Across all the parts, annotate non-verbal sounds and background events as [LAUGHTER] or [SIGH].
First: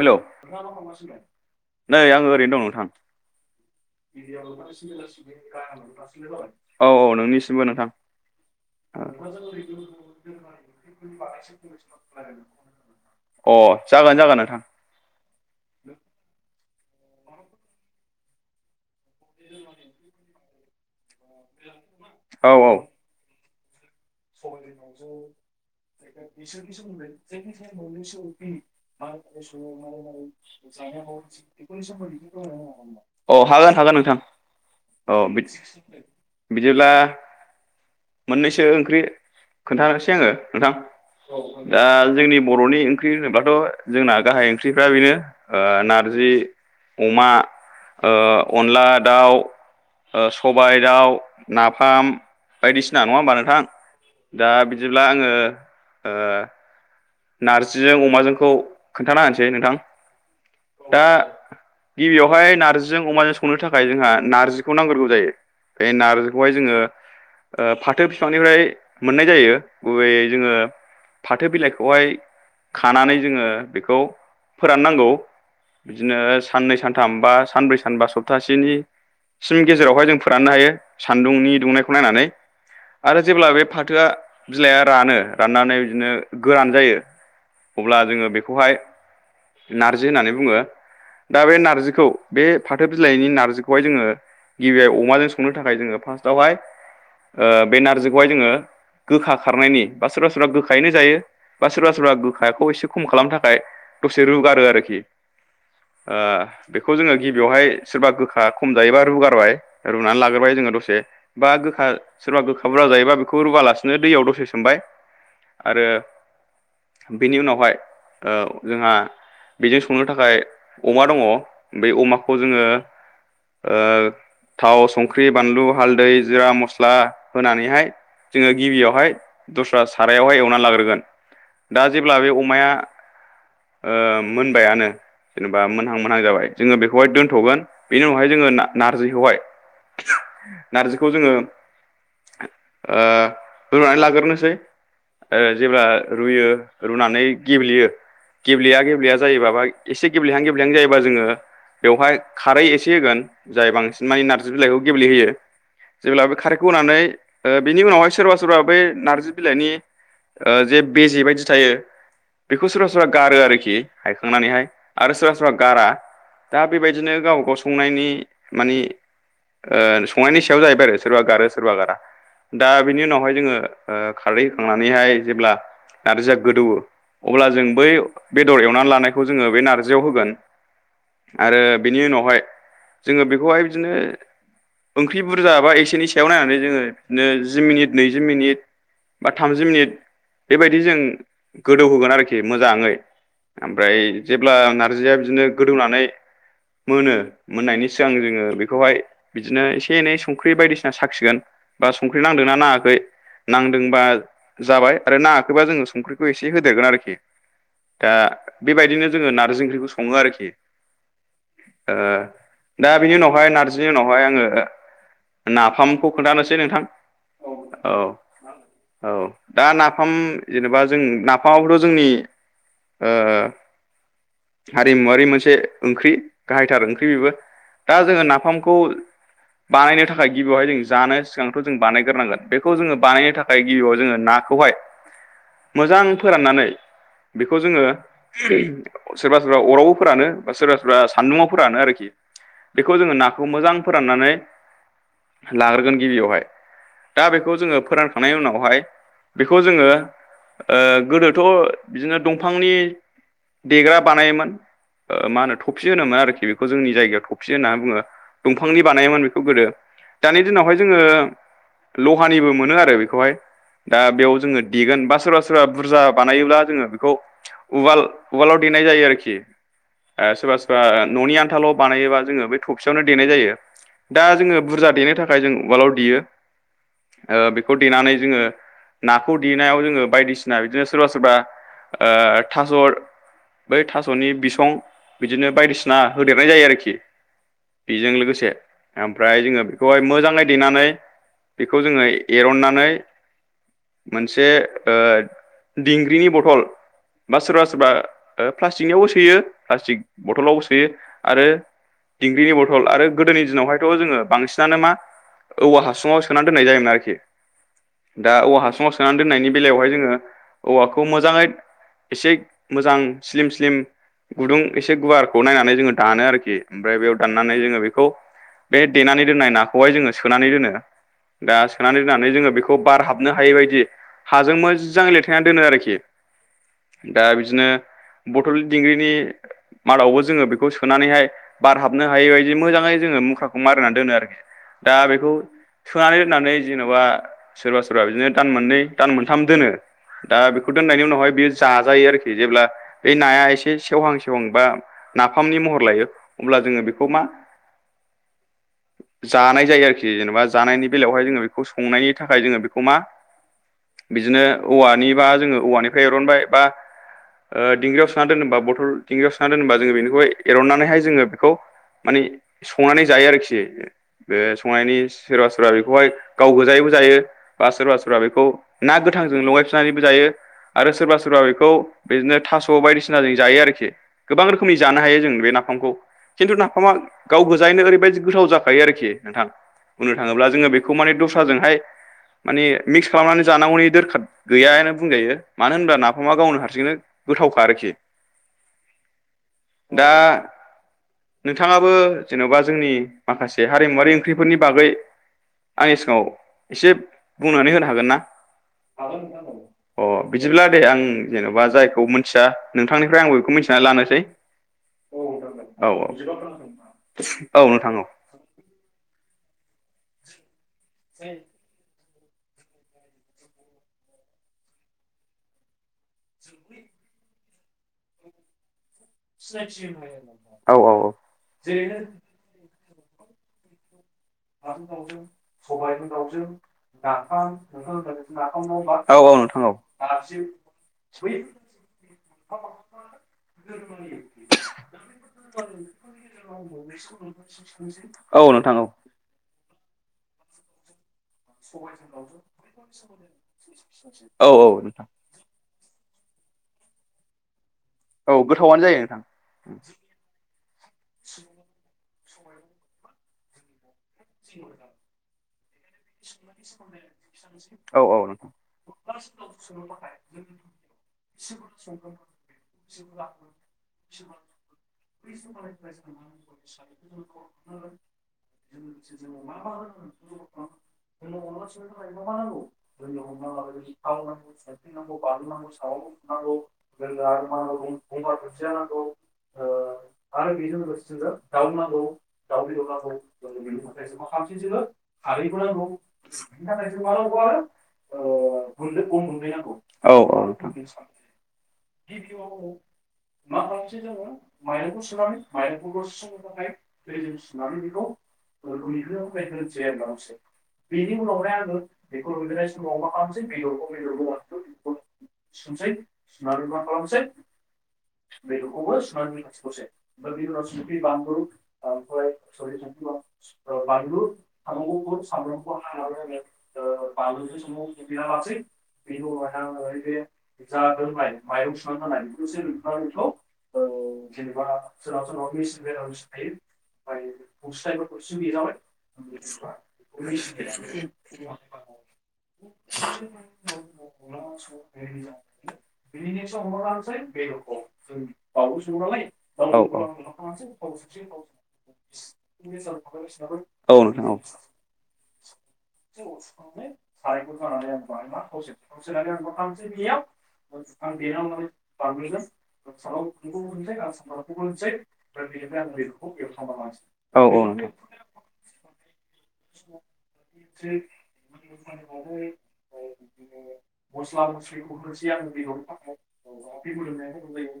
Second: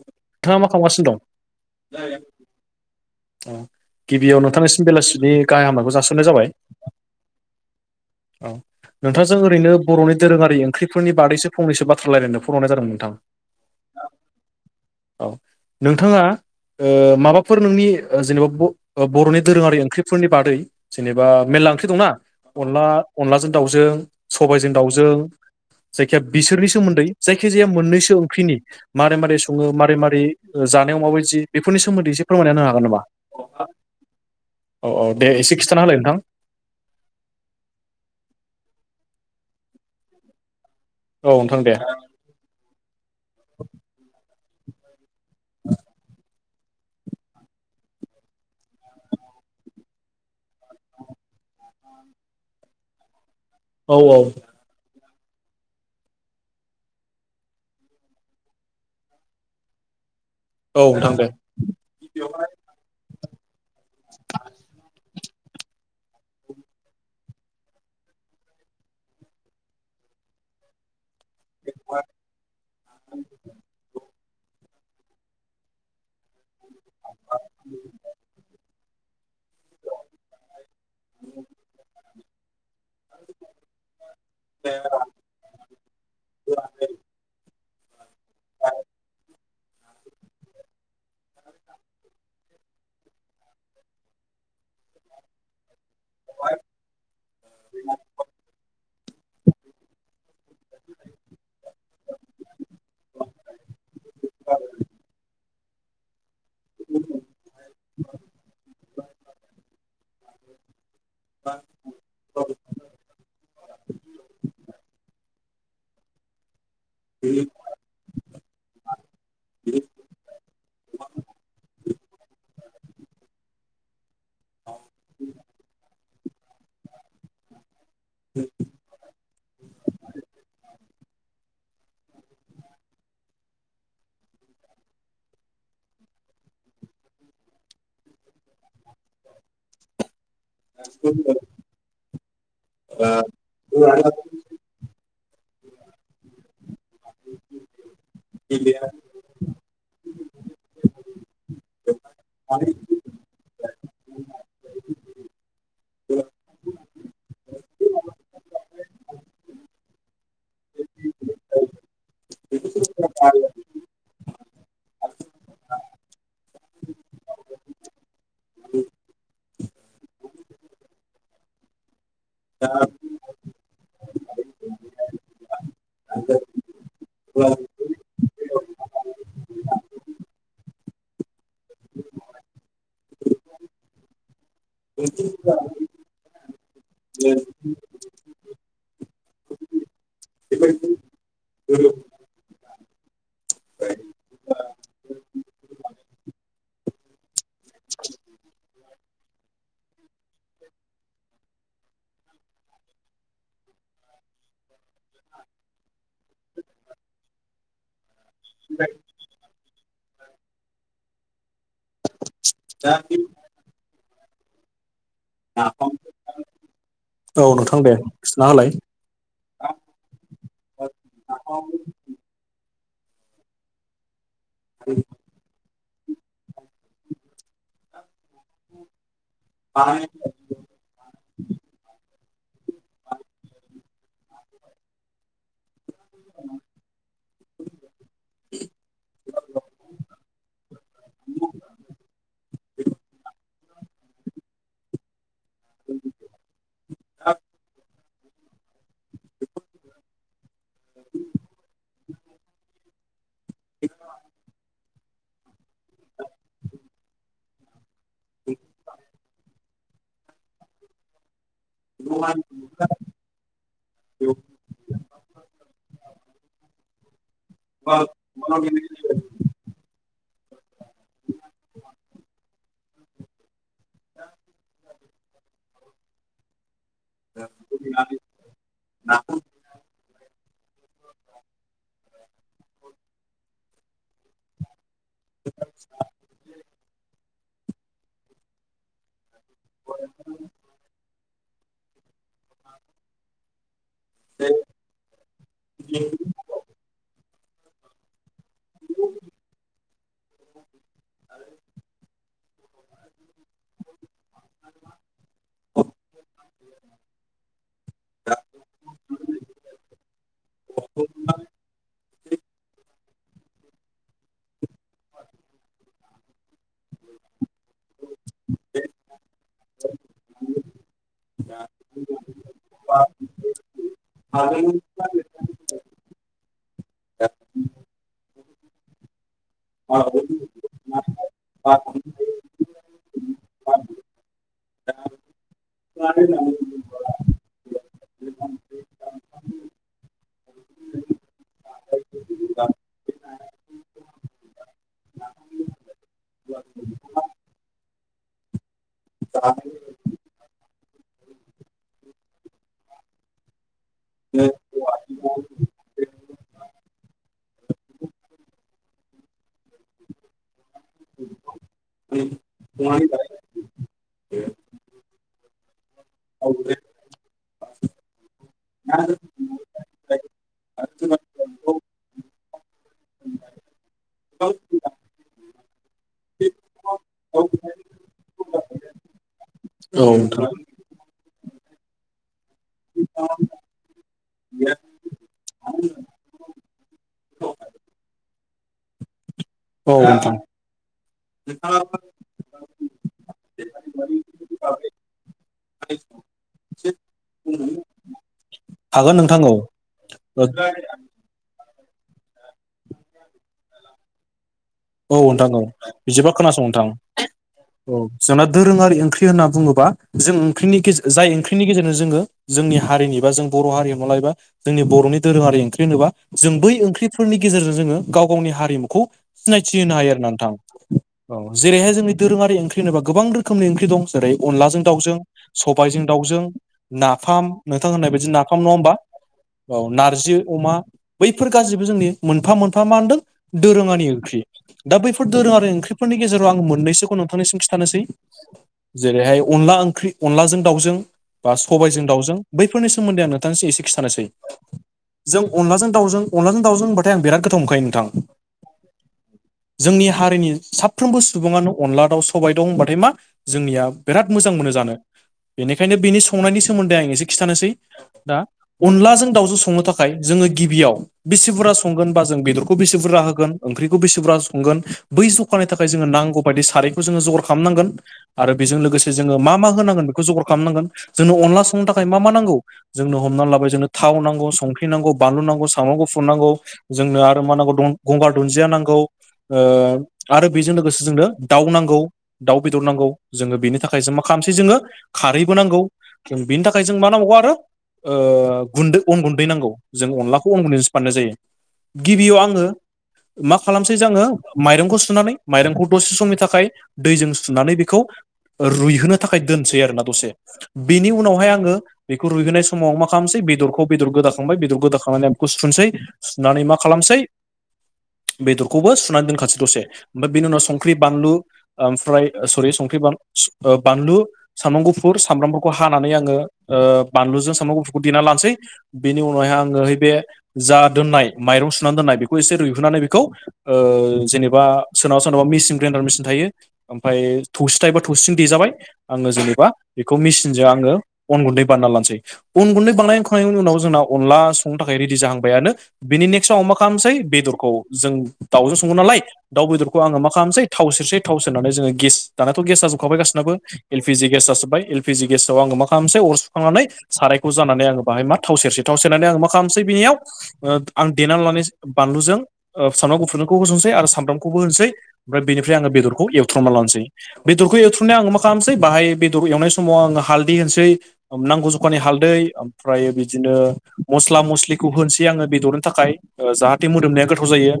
Hello नोंथाङा मा खालामगासिनो दं नै आंङो ओरैनो दं नोंथां। औ गिबियाव नोंथांनिसिम बेलासिनि गाहाय हामनायखौ जासिहरनाय जाबाय औ औ नोंनिसिमबो नोंथां। औ। नोंथांजों ओरैनो बर'नि दोरोंङारि ओंख्रिनि बागैसो फंनैसो बाथ्रा रायलायनो फन हरनाय जादोंमोन नोंथां। अ जागोन जागोन नोंथां। औ नोंथांङा माबाफोर नोंनि जेनेबा। बर'नि दोरोंङारि ओंख्रिफोरनि बादै जेनेबा मेरला ओंख्रि दंना औ औ अनला अनलाजों। दाउजों सबायजों दाउजों। जायखि जाया बिसोरनि सोमोन्दै जायखि जाया मोननैसो ओंख्रिनि मारै मारै संङो। मारै मारै जानायाव माबायदि बेफोरनि सोमोन्दै एसे फोरमायना होनो हागोन नामा औ हागोन हागोन नोंथां औ औ दे एसे खिथाना होलाय नोंथां बिदिब्ला मोननैसो ओंख्रि खोन्थानोसै आङो नोंथां। औ नोंथां दे दा जोंनि बर'नि ओंख्रि होनोब्लाथ' जोंना गाहाय ओंख्रिफ्रा बेनो ओ नारजि अमा ओ अनला दाउ ओ सबाइ दाउ, नाफाम बायदिसिना नङा होमबा नोंथां? औ औ। अब्ला आङो ओ । नारजिजों अमाजोंखौ खोन्थाना होनोसै नोंथां। औ दा नोंथां दे गिबियावहाय नारजिजों अमाजों संनो था खाय जोंहा नार्जिखौ नांग्रोगौ जायो बे नारजिखौहाय जोङो ओ फाथो बिफांनिफ्राय मोननाय जायो, गुबैै जोङो फाथो बिलाइखौ। खौहाय खानानै जोङो बेखौ फोरान नांगौ। बिदिनो साननै सानथाम बा सानब्रै सानबा सप्तासेनि सिम गेजेरावहाय जों फोराननो हायो सान्दुंनि दुंनायखौ नायनानै । आरो जेब्ला बे फाथोआ बिलाइआ रानो राननानै बिदिनो। गोरान जायो अब्ला जोङो बेखौहाय नारजि होननानै बुङो। दा बे नारजिखौ बे फाथो बिलाइनि नारजिखौहाय जोङो गिबियाव अमाजों संनो थाखाय जोङो। फार्स्टआवहाय ओ बे नारजिखौहाय जोङो । गोखा खारनायनि बा सोरबा सोरबा गोखायैनो जायो बा सोरबा सोरबा गोखाखौ एसे खम खालामनो थाखाय। दसे रुगारो आरोखि। अ बेखौ जोङो गिबियावहाय सोरबा गोखा खम जायोबा रुगारबाय रुनानै लाग्रोबाय जोङो दसे बा गोखा सोरबा गोखा बुरजा जायोबा बेखौ रुवालासिनो बेखौ दैयाव दसे सोमबाय। आरो बेनि उनावहाय ओ जोंहा बेजों संनो थाखाय अमा दङ बे अमाखौ जोङो। [UNINTELLIGIBLE] थाव संख्रि बानलु हालदै जिरा मस्ला होनानैहाय। जोङो गिबियावहाय दस्रा सारायावहाय एवनानै लाग्रोगोन। दा जेब्ला बे अमाया ओ मोनबायानो जेनेबा मोनहां मोनहां जाबाय जोङो बेखौहाय दोन्थ'गोन बेनि उनाव उनाव हायो जोङो नारजैखौ हाय नारजैखौ जोङो। ओ रुनानै लाग्रोसै ओ जेब्ला रुयो रुनानै गेब्लेयो गेब्लेया गेब्लेया जायोबा बा एसे गेब्लेहां गेबलेहां जायोबा जोङो बेवहाय खारै एसे होगोन। जाय बांसिन मानि नार्जि बिलाइखौ गेब्लेहोयो जेब्ला बे खारैखौ होनानै ओ बेनि उनावहाय सोरबा सोरबा बै नार्जि बिलाइनि ओ जे बेजे बायदि थायो बेखौ सोरबा सोरबा गारो आरोखि हायखांनानैहाय आरो सोरबा सोरबा गारा । दा बेबायदिनो गाव गाव संनायनि मानि ओ संनायनि सायाव जाहैबाय आरो सोरबा गारो सोरबा गारा। दा बिनि उनावहाय जोङो ओ खारदै होखांनानैहाय जेब्ला नारजिआ गोदौओ अब्ला जों बै बेदर एवनानै लानायखौ जोङो बे नारजियाव होगोन। आरो बेनि उनावहाय जोङो बेखौहाय बिदिनो ओंख्रि बुरजाायाबा एसेनि सायाव नायनानै जोङो बिदिनो जि मिनिट नैजि मिनिट बा थामजि मिनिट बेबायदि जों गोदौहोगोन आरोखि मोजाङै ओमफ्राय जेब्ला नारजिया बिदिनो गोदौनानै मोनो। मोननायनि सिगां जोङो बेखौहाय बिदिनो एसे एनै संख्रि बायदिसिना साखिगोन, बा संख्रि नांदोंना नाङाखै नांदोंबा जाबाय आरो नाङाखैबा जोङो संख्रिखौ एसे होदेरगोन आरोखि । दा बेबायदिनो जोङो नारजि ओंख्रिखौ सङो आरोखि। दा बिनि उनावहाय नारजिनि उनावहाय आङो। नाफामखौ खोन्थानोसै नोंथां नोंथां औ दे खिथाना होलाय औ दा नाफाम जेनेबा जों औ नाफामावथ' जोंनि ओ हारिमुवारि मोनसे ओंख्रि गाहायथार ओंख्रि बेबो दा जोङो ना नफामखौ बानायनो थाखाय गिबियावहाय जों जानो सिगांथ' जों बानायग्रोनांगोन। बेखौ जोङो बानायनो थाखाय गिबियाव जोङो नाखौहाय मोजां फोराननानै बेखौ जोङो सोरबा सोरबा अरावबो फोरानो बा सोरबा सोरबा सान्दुङाव फोरानो आरोखि बेखौ जोङो ना मोजां फोराननानै लाग्रोगोन गिबियावहाय दा बेखौ जोङो फोरा थांनायनि उनावहाय बेखौ जोङो गोदोथ' बिदिनो दंफांनि देग्रा बानायोमोन। मा होनो थफसि होनोमोन आरोखि बेखौ जोंनि जायगायाव थफि होनना बुङो दंफांनि बानायोमोन बेखौ गोदो दानि दिनावहाय जोङो लहानिबो मोनो आरो बेखौहाय दा बेयाव जोङो देगोन बा सोरबा सोरबा बुरजा बानायोब्ला जोङो बेखौ उवाल उवालाव देनाय जायो आरोखि ओ सोरबा सोरबा न'नि आनथाल' बानायोबा जोङो बे थबसेयावनो देनाय जायो दा जोङो बुरजा देनो थाखाय जों उवालाव देयो ओ बेखौ देनानै जोङो नाखौ देनायाव जोङो बायदिसिना बिदिनो सोरबा सोरबा ओ थास' बै थास'नि बिसं बिदिनो बायदिसिना होदेरनाय जायो आरोखि बेजों लोगोसे ओमफ्राय जोङो बेखौहाय मोजाङै दैेनानै बेखौ जोङो एरननानै मोनसे ओ दिंग्रिनि बथल बा सोरबा सोरबा ओ प्लास्टिकनियावबो सोयो प्लास्टिक बथलाव सोयो आरो दिंग्रिनि बथल आरो गोदोनि दिनावहायथ' जोङो बांसिनानो मा औवा हासुङाव सोनानै दोननाय जायोमोन आरोखि दा औवा हासुङाव सोनानै दोननायनि बेलायावहाय जोङो औवाखौ मोजाङै एसे मोजां स्लिम स्लिम गुदुं एसे गुवारखौ नायनानै जोङो दानो आरोखि ओमफ्राय बेयाव दाननानै जोङो बेखौ बे देनानै दोननाय नाखौहाय जोङो सोनानै दोनो। दा सोनानै दोननानै जोङो बेखौ बार हाबनो हायै बायदि हाजों नोंथां मोजांओय लेथायनानै दोनो आरोखि खि दा बिदिनो बथल दिंग्रिनि मादावबो जोङो बेखौ सोनानैहाय बारहाबनो हायै बायदि मोजाङै जोङो मुखाखौ मारिनानै दोनो आरोखि दा बेखौ सोनानै दोननानै जेन'बा सोरबा सोरबा बिदिनो दान मोननै दान मोनथाम दोनो। दा बेखौ दोननायनि उनावहाय बेयो जा जायो आरोख जेब्ला बे नाया एसे सेवहां सेवहां बा नाफामनि महर लायो अब्ला जोङो बेखौ मा जानाय जायो आरोखि जेनेबा जानायनि बेलायावहाय जोङो बेखौ संनायनि थाखाय जोङो बेखौ मा बिदिनो औवानि बा जोङो औवानिफ्राय एरनबाय बा ओ दिंग्रियाव सोना दोनोबा बथल दिंग्रियाव सोना दोनोबा जोङो बेनिखौहाय एरनानैहाय जोङो बेखौ माने संनानै जायो आरोखि बे संनायनि सोरबा सोरबा बेखौहाय गाव गोजायैबो जायो बा सोरबा सोरबा बेखौ ना गोथांजों लगायफि जायो आरो सोरबा सो सबा बेखौ बिदिनो थास' बायदिसिना जों जायो आरोखि गोबां रोखोमनि जानो हायो जों बे नाफामखौ। खिन्थु नाफामा गाव गोजायैनो ओरैबायदि गोथाव जाखायो आरोखि नोंथां बुंनो थाङोब्ला जोङो बेखौ माने द ओजोंहाय मनै मिक्स खालामनानोय जानांगौनि दोरखार गैयाआनो बुंजायो मानो होनोब्ला नाफामा गावनो हारसिंनो गोथावखा आरोखि दा [UNINTELLIGIBLE] नोंथाङाबो जेनबा जोंनि माखासे हारिमुवारि ओंख्रिफोरनि बागै आंनि सिगाङाव एसे बुंनानै होनो हागोन ना? माबा नोंथां औ अ बिदिब्ला दे आं उम जेन'बा जायखौ मोनथिया नोंथानिफ्राय आंबो बेखौ मोनथिना लानोसै। औ नोंथां औ बिदिबा खोनासं नोंथां औ नोंथां अ औ जोंना दोरोङारि ओंख्रि होनना बुङोब बा जों ओंख्रिनि गेज जाय ओंख्रिनि गेजेरजों जोङो जोंनि हारिनि बा जों बर' हारिमु लायोबा जोंनि बर'नि दोरोङारि ओंख्रि होनोबा जों बै ओं ख्रिफोरनि गेजेरजों जोङो गाव गावनि हारिमुखौ सिनायथि होनो हायो आरोना नोंथां औ औ औ अ जेरैहाय जोंनि दोरोङारि ओंख्रि होनोबा गोबां रोखोमनि ओंख्रि दंस ओरै अनलाजों दाउजों सबायजों दाउजों नाफाम नोंथां होननाय बायदि औ नाफाम नङा होमबा? औ नोंथां नोंथां औ नारजि अमा बैफोर गासैबो मोनफा मोनफा मान दों दोरोङारि ओंख्रि ख्रि दा बैफोर दोरोङारि ओंख्रिफोरनि गेजेराव आं मोननैसोख'नो नोंथानिसिम खिथानोसै औ अ जेरैहा हाय अनला ओंख्रि अनलाजों दाउजों बा सबायजों दावजों बैफोरनि सोमोन्दै आं नोंथांनोसो एसे खिथानोसै औ औ अ नोंथां जों अनलाजों दावजों अनलाजों दावजों होनबाथाय आं बिराद गोथाव मोनखायो नोंथ औ गोथावानो जायो। नोंथां जोंनि हारिनि साफ्रोमबो सुबुङानो अनला दाउ स सबाय दं होनबाथाय मा जोंनिया बिराद मोजां मोनो जानो। बेनिखायनो बेनि संनायनि सोमोन्दै आं एसे खिथानोसै औ दा अनलाजों दाउजों संनो थाखाय जों जोङो गिबियाव बेसे बुरजा संगोन बा जों बेदरखौ बेसे बुरजा होगोन ओंख्रिखौ बेसेबुरजा संगोन बै जखानि थाखाय जोङो नांगौ बायदि सारैखौ जोङो जगार खामनांगोन आरो बेजों लोगोस से जोङो मा मा होनांगोन बेखौ जगर खामनांगोन जोंनो अनला संनो थाखाय मा मा नांगौ जोंनो हमनानै लाबाय जोंनो था थाव नांगौ संख्रि नांगौ बानलु नांगौ सामब्राम गुफुर नांगौ जोंनो आरो मा नांगौ दं गंगार दुनजिया नांगौ ओ आरो बेजों लोगोसे जोंनो दाउ नांगौ दाउ बेदर नांगौ जोङो बेनि थाखाय थाय जो मा खालामसै जोङो खारैबो नांगौ ओ बिनि थाखाय जों मा नांगौ आरो ओ गुन्दै अन गुन्दै नांगौ जों औ अनलाखौ अन औ गुन्दैसो बानायनाय जायो। गिबियाव आङो मा खालामसै जोङो माइरंखौ सुनानै माइरंखौ दसे समनि थाखाय दैजों सुनानै बेखौ रुइहोनो थाखाय दोनसै आरोना दसे बेनि उनावहाय आङो बेखौ रुइहोनाय समाव मा खालामसै बेख बेदरखौ बेदर गोदाखांबाय बेदर गोदाखांनानै आं बेखौ सुुनसै सुनानै मा खालामसै [INAUDIBLE] बेदरखौबो सुनानै दोनखासै दसे ओमफाय बेनि उनाव संख्रि बानलु ओ ओमफ्राय ओ सरि संख्रि बान सु ओ बानलु सामब्राम गुफुर सामब्रामफोरखौ हानानै आङो ओ बानलुजों सामब्राम गुफुरखौ देना लानोसै बेनि उनावहाय आङो हैै बे जा दोननाय माइरं सुनानै दोननाय बेखौ एसे रुइ थुनानै बेखौ ओ जेनेबा सोरनावबा सोरनावबा मिसिन ग्रेन्डार मिसिन थायो ओमफ्राय थौसि थायोबा थौ थौसिजों देजाबाय आङो जेनेबा बेखौ मेसिनजों आङो अन गुन्दै बानायना लानोसै अन गुन्दै बां बानायखांनायनि उनाव जोंना अनला संनो थाखाय रेडि जाहांबायानो बेनि नेक्स्टआव मा खालामनोसै बेदर खौ जों दाउजों सङो नालाय दाउ औ बेदरखौ आङो मा खालामनोसै थाव सेरसै थाव सेरनानै जोङो गेस दानाथ' गेज जाजुबखा खाबाय गासिनाबो एल पि नोंथां जि गेस जाजोब्बाय एल पि जि गेस आव आङो मा खालामसै अर सुखांनानै सारायखौ जान्नानै आङो बाहाय मा थाव सेरसै थाव सेरनानै आङो मा खालामसै बिनिआव ओ आं देनानै लानायस बानलुजों ओ ओ सामब्राम गुुफुरनिखौ होस'नोसै आरो सामब्रामखौबो होनोसै ओमफ्राय बेनिफ्राय आङो बेदरखौ एवथ्रमना लानोसै औ औ औ बेदरखौ एवथ फुनायाव आं मा खालामसै बाहाय बे दरखौ एवनाय समाव आं हालदै होनोसै अ नांगौ जखानि हालदै ओमफ्राय बिदिनो मसल स्ला मस्लिखौ होनसै आङो बेदरनो थाखाय ओ जाहाथे मोदोमनाया गोथ थ जायो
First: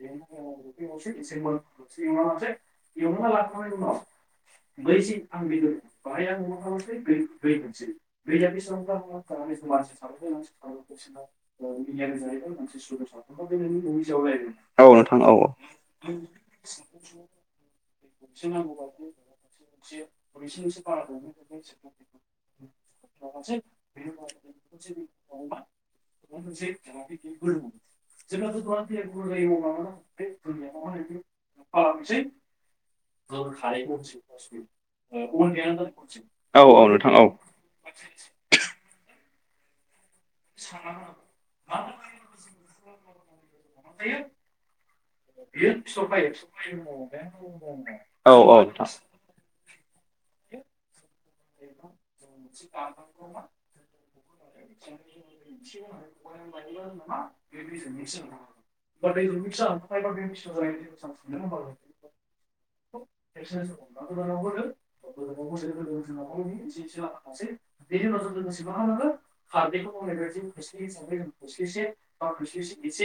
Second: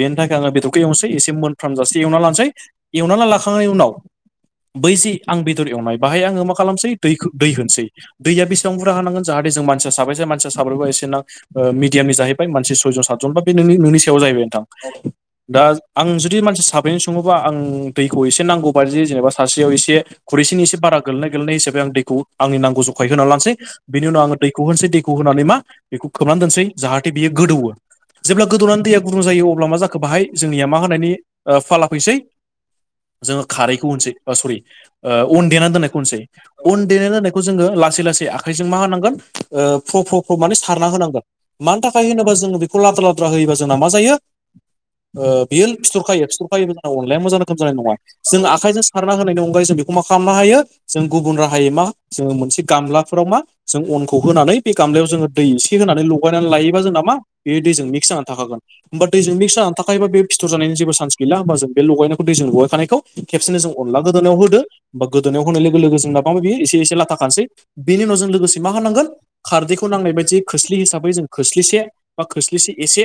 बेनि थाखाय आङो बेदरखौ एवनोसै एसे मोनफ्राम जासे एवना लानोसै एवना ला लाखांनायनि उनाव बैजे आं बेदर एवनाय बाहाय आङो मा खालामसै दैखौ दै होनसै दैया बेसेबां बुरजा हानांगोन जाहाथे जों मानसिया साबोसे मानसिया साब्रैबा एस जेनां ओ मिडियामनि जाहैबाय मानसि सयजन सातजन बा बे नोंनि नोंनिस सायाव जाहैबाय नोंथां औ अ नोंथां औ दाज आं जुदि मानसि साब्रैनि सङोबा आं दैखौ एसे नांगौ बायदि जेनेबा सासेयाव एसे खुरैसेनि एसे बारा गोलैनाय गोलैनाय हिसाबै आं दैखौ आंनि नांगौ जख खायै होनानै लानोसै। बिनि उनाव आङो दैखौ होनोसै दैखौ होनानै मा बेखौ खोबनानै दोनसै जाहाथे बियो गोदौवो। जेब्ला गोदौनानै दैया गुदुं जायो अब्ला मा जाखो बाहाय जोंनिया मा होननि फाला फैसै जोङो खारैखौ होनसै ओ सरि ओ अन देनानै दोननायखौ होननोसै औ औ अन देनानै नोंथां औ दोननायखौ जोङो लासै लासै सै आखाइजों मा होनांगोन ओ प्र प्र प्र माने सारना होनांगोन। मानि थाखाय होनोबा जोङो बेखौ लादुरा लादुरा होयोबा जों मा जायो ओ बियो फिथरखायो। फिथरखायोबो मोजां अनलाया मोजां रोखोम जानाय नङा, औ जों आखाइजों सारना होनायनि अन यै जों बेखौ मा खालामनो हायो जों गुबुन राहायै मा जोङो मोनसे गामलाफोराव मा जों अनखौ होनानै बे गामलायाव जोङो दै एसे होनानै लगायनानै लायोबा जोंना मा बे दैजों मिक्स जानानै थाखागोन होमबा दैजों मिक्स जानानै थाखायोबा बे फिथर जानायनि जेबो चान्स गैला। होमबा जों बे लगायनायखौ दैजों लगायखानायखौ खेबसेनो जों अनला गोदोनायाव होदो बा गोदोनायाव होनाय लोगो-लोगो जों [INAUDIBLE] एसे एसे लाथा खानोसै बेनि उनाव जों लोगोसे मा होननांगोन खारदैखौ नांनाय बायदि खोस्लि हिसाबै जों खोस्लिसे बा खोस्लिसे एसे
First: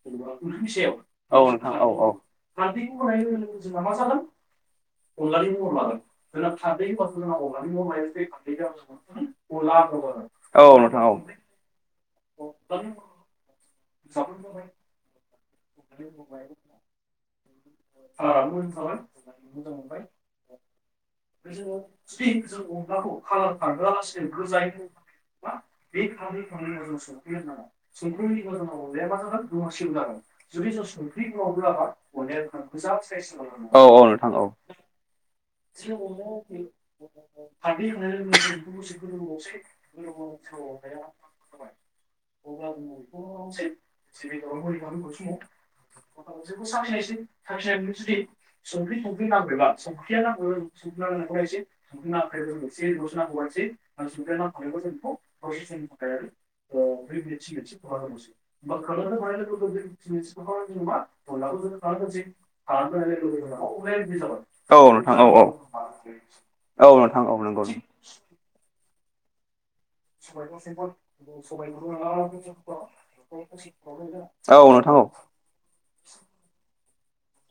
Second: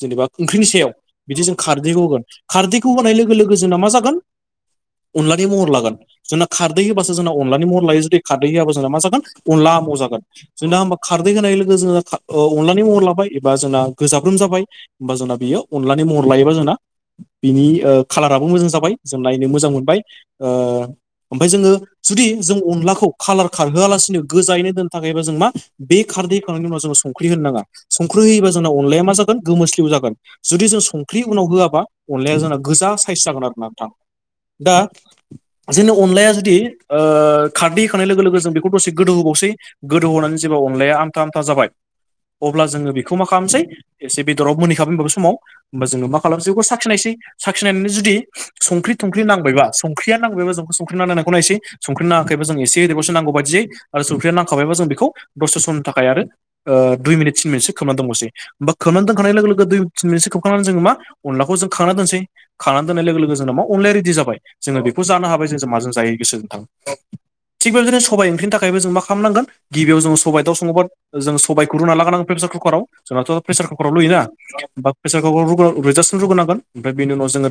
जेनेबा ओंख्रिनि सायाव औ बिदि जों नोंथां औ खारदैखौ होगोन। खारदैखौ होनाय लोगो-लोगो जोंना मा जागोन अनलानि महर लागोन, जोंना खारदै होबासो जोंना अनलानि महन लायो। जुदि खारदै होआबा जोंना मा जागोन अनला आमाव जागोन। औ नोंथां औ जोंना होनबा नोंथां औ खारदै होनाय लोगो जों अनलानि महर लाबाय एबा जोंना गोजाब्रोम जाबाय होमबा जोंना बियो अनलानि महर लायोबा जोंना बिनि ओ खालाराबो मोजां जाबाय जों नायनो मोजां मोनबाय ओ ओमफ्राय जोङो जुदि जों अनलाखौ खालार खारहोआलासिनो गोजायैनो दोननो थाखायबा जों मा बे खारदै होखांनायनि उनाव जों संख्रि होनो नाङा संख्रि होयोबा जोंना अनलाया मा जागोन गोमोस्लिव जागोन। औ जुदि जों संख्रि उनाव नोंथां होआबा औ अनलाया जोंना गोजा साइज जागोन आरो ना औ नोंथां। औ औ दा जोंनि अनलाया जुदि ओ खारदै होखांनाय लोगो- लोगो जों बेखौ दसे गोदौहोबावसै गोदौहोनानै जों अनलाया आमथा-आमथा जाबाय अब्ला जोङो बेखौ मा खालामसै एसे बेदराव मोनहैखाबोन होनबा बे समाव होमबा जोंङो मा खालामसै बेखौ साखिनायसै साखिनायनानै जुदि संख्रि-थंख्रि नांबायबा संख्रिया नांबायबा जोंखौ संख्रि नांनाय नाङैखौ नायसै संख्रिना नाङाखैबा जों एसे होदेरबावसै नांगौ बायदि आरो संख्रि नांखाबायबा जों बेखौ दसे समनि थाखाय आरो दुइ मिनिट थिन मिनिटसो खोबनानै दोनबावसै होमबा खोबनानै दोनखांनाय लोगो-लोगो दुइ मिनिट टिन मिनिटसो संखांनानै जोङो मा अनलाखौ जों खांनानै दोनसै। खांनानै दोननाय लोगो लोगो जोंना मा अनलाया रेदि जाबाय, जोङो बेखौ जानो हा बाय जों माजों जायो गोसो नोंथां। नंगौ थिग बेबादिनो सबाय ओंख्रिनि थाखाय जों मा खालामनांगोन गिबियाव जोङो सबाय दाउ सङोबा जोङो सबायाइखौ रुना लागोनांगोन प्रेसार कुकाराव जोंनाथ' प्रेसार कुकाराव रुयो ना, औ बा नोंथां औ प्रेसार कुकाराव रुजासिम रुगोनांगोन ओमफ्राय बेनि उनाव जों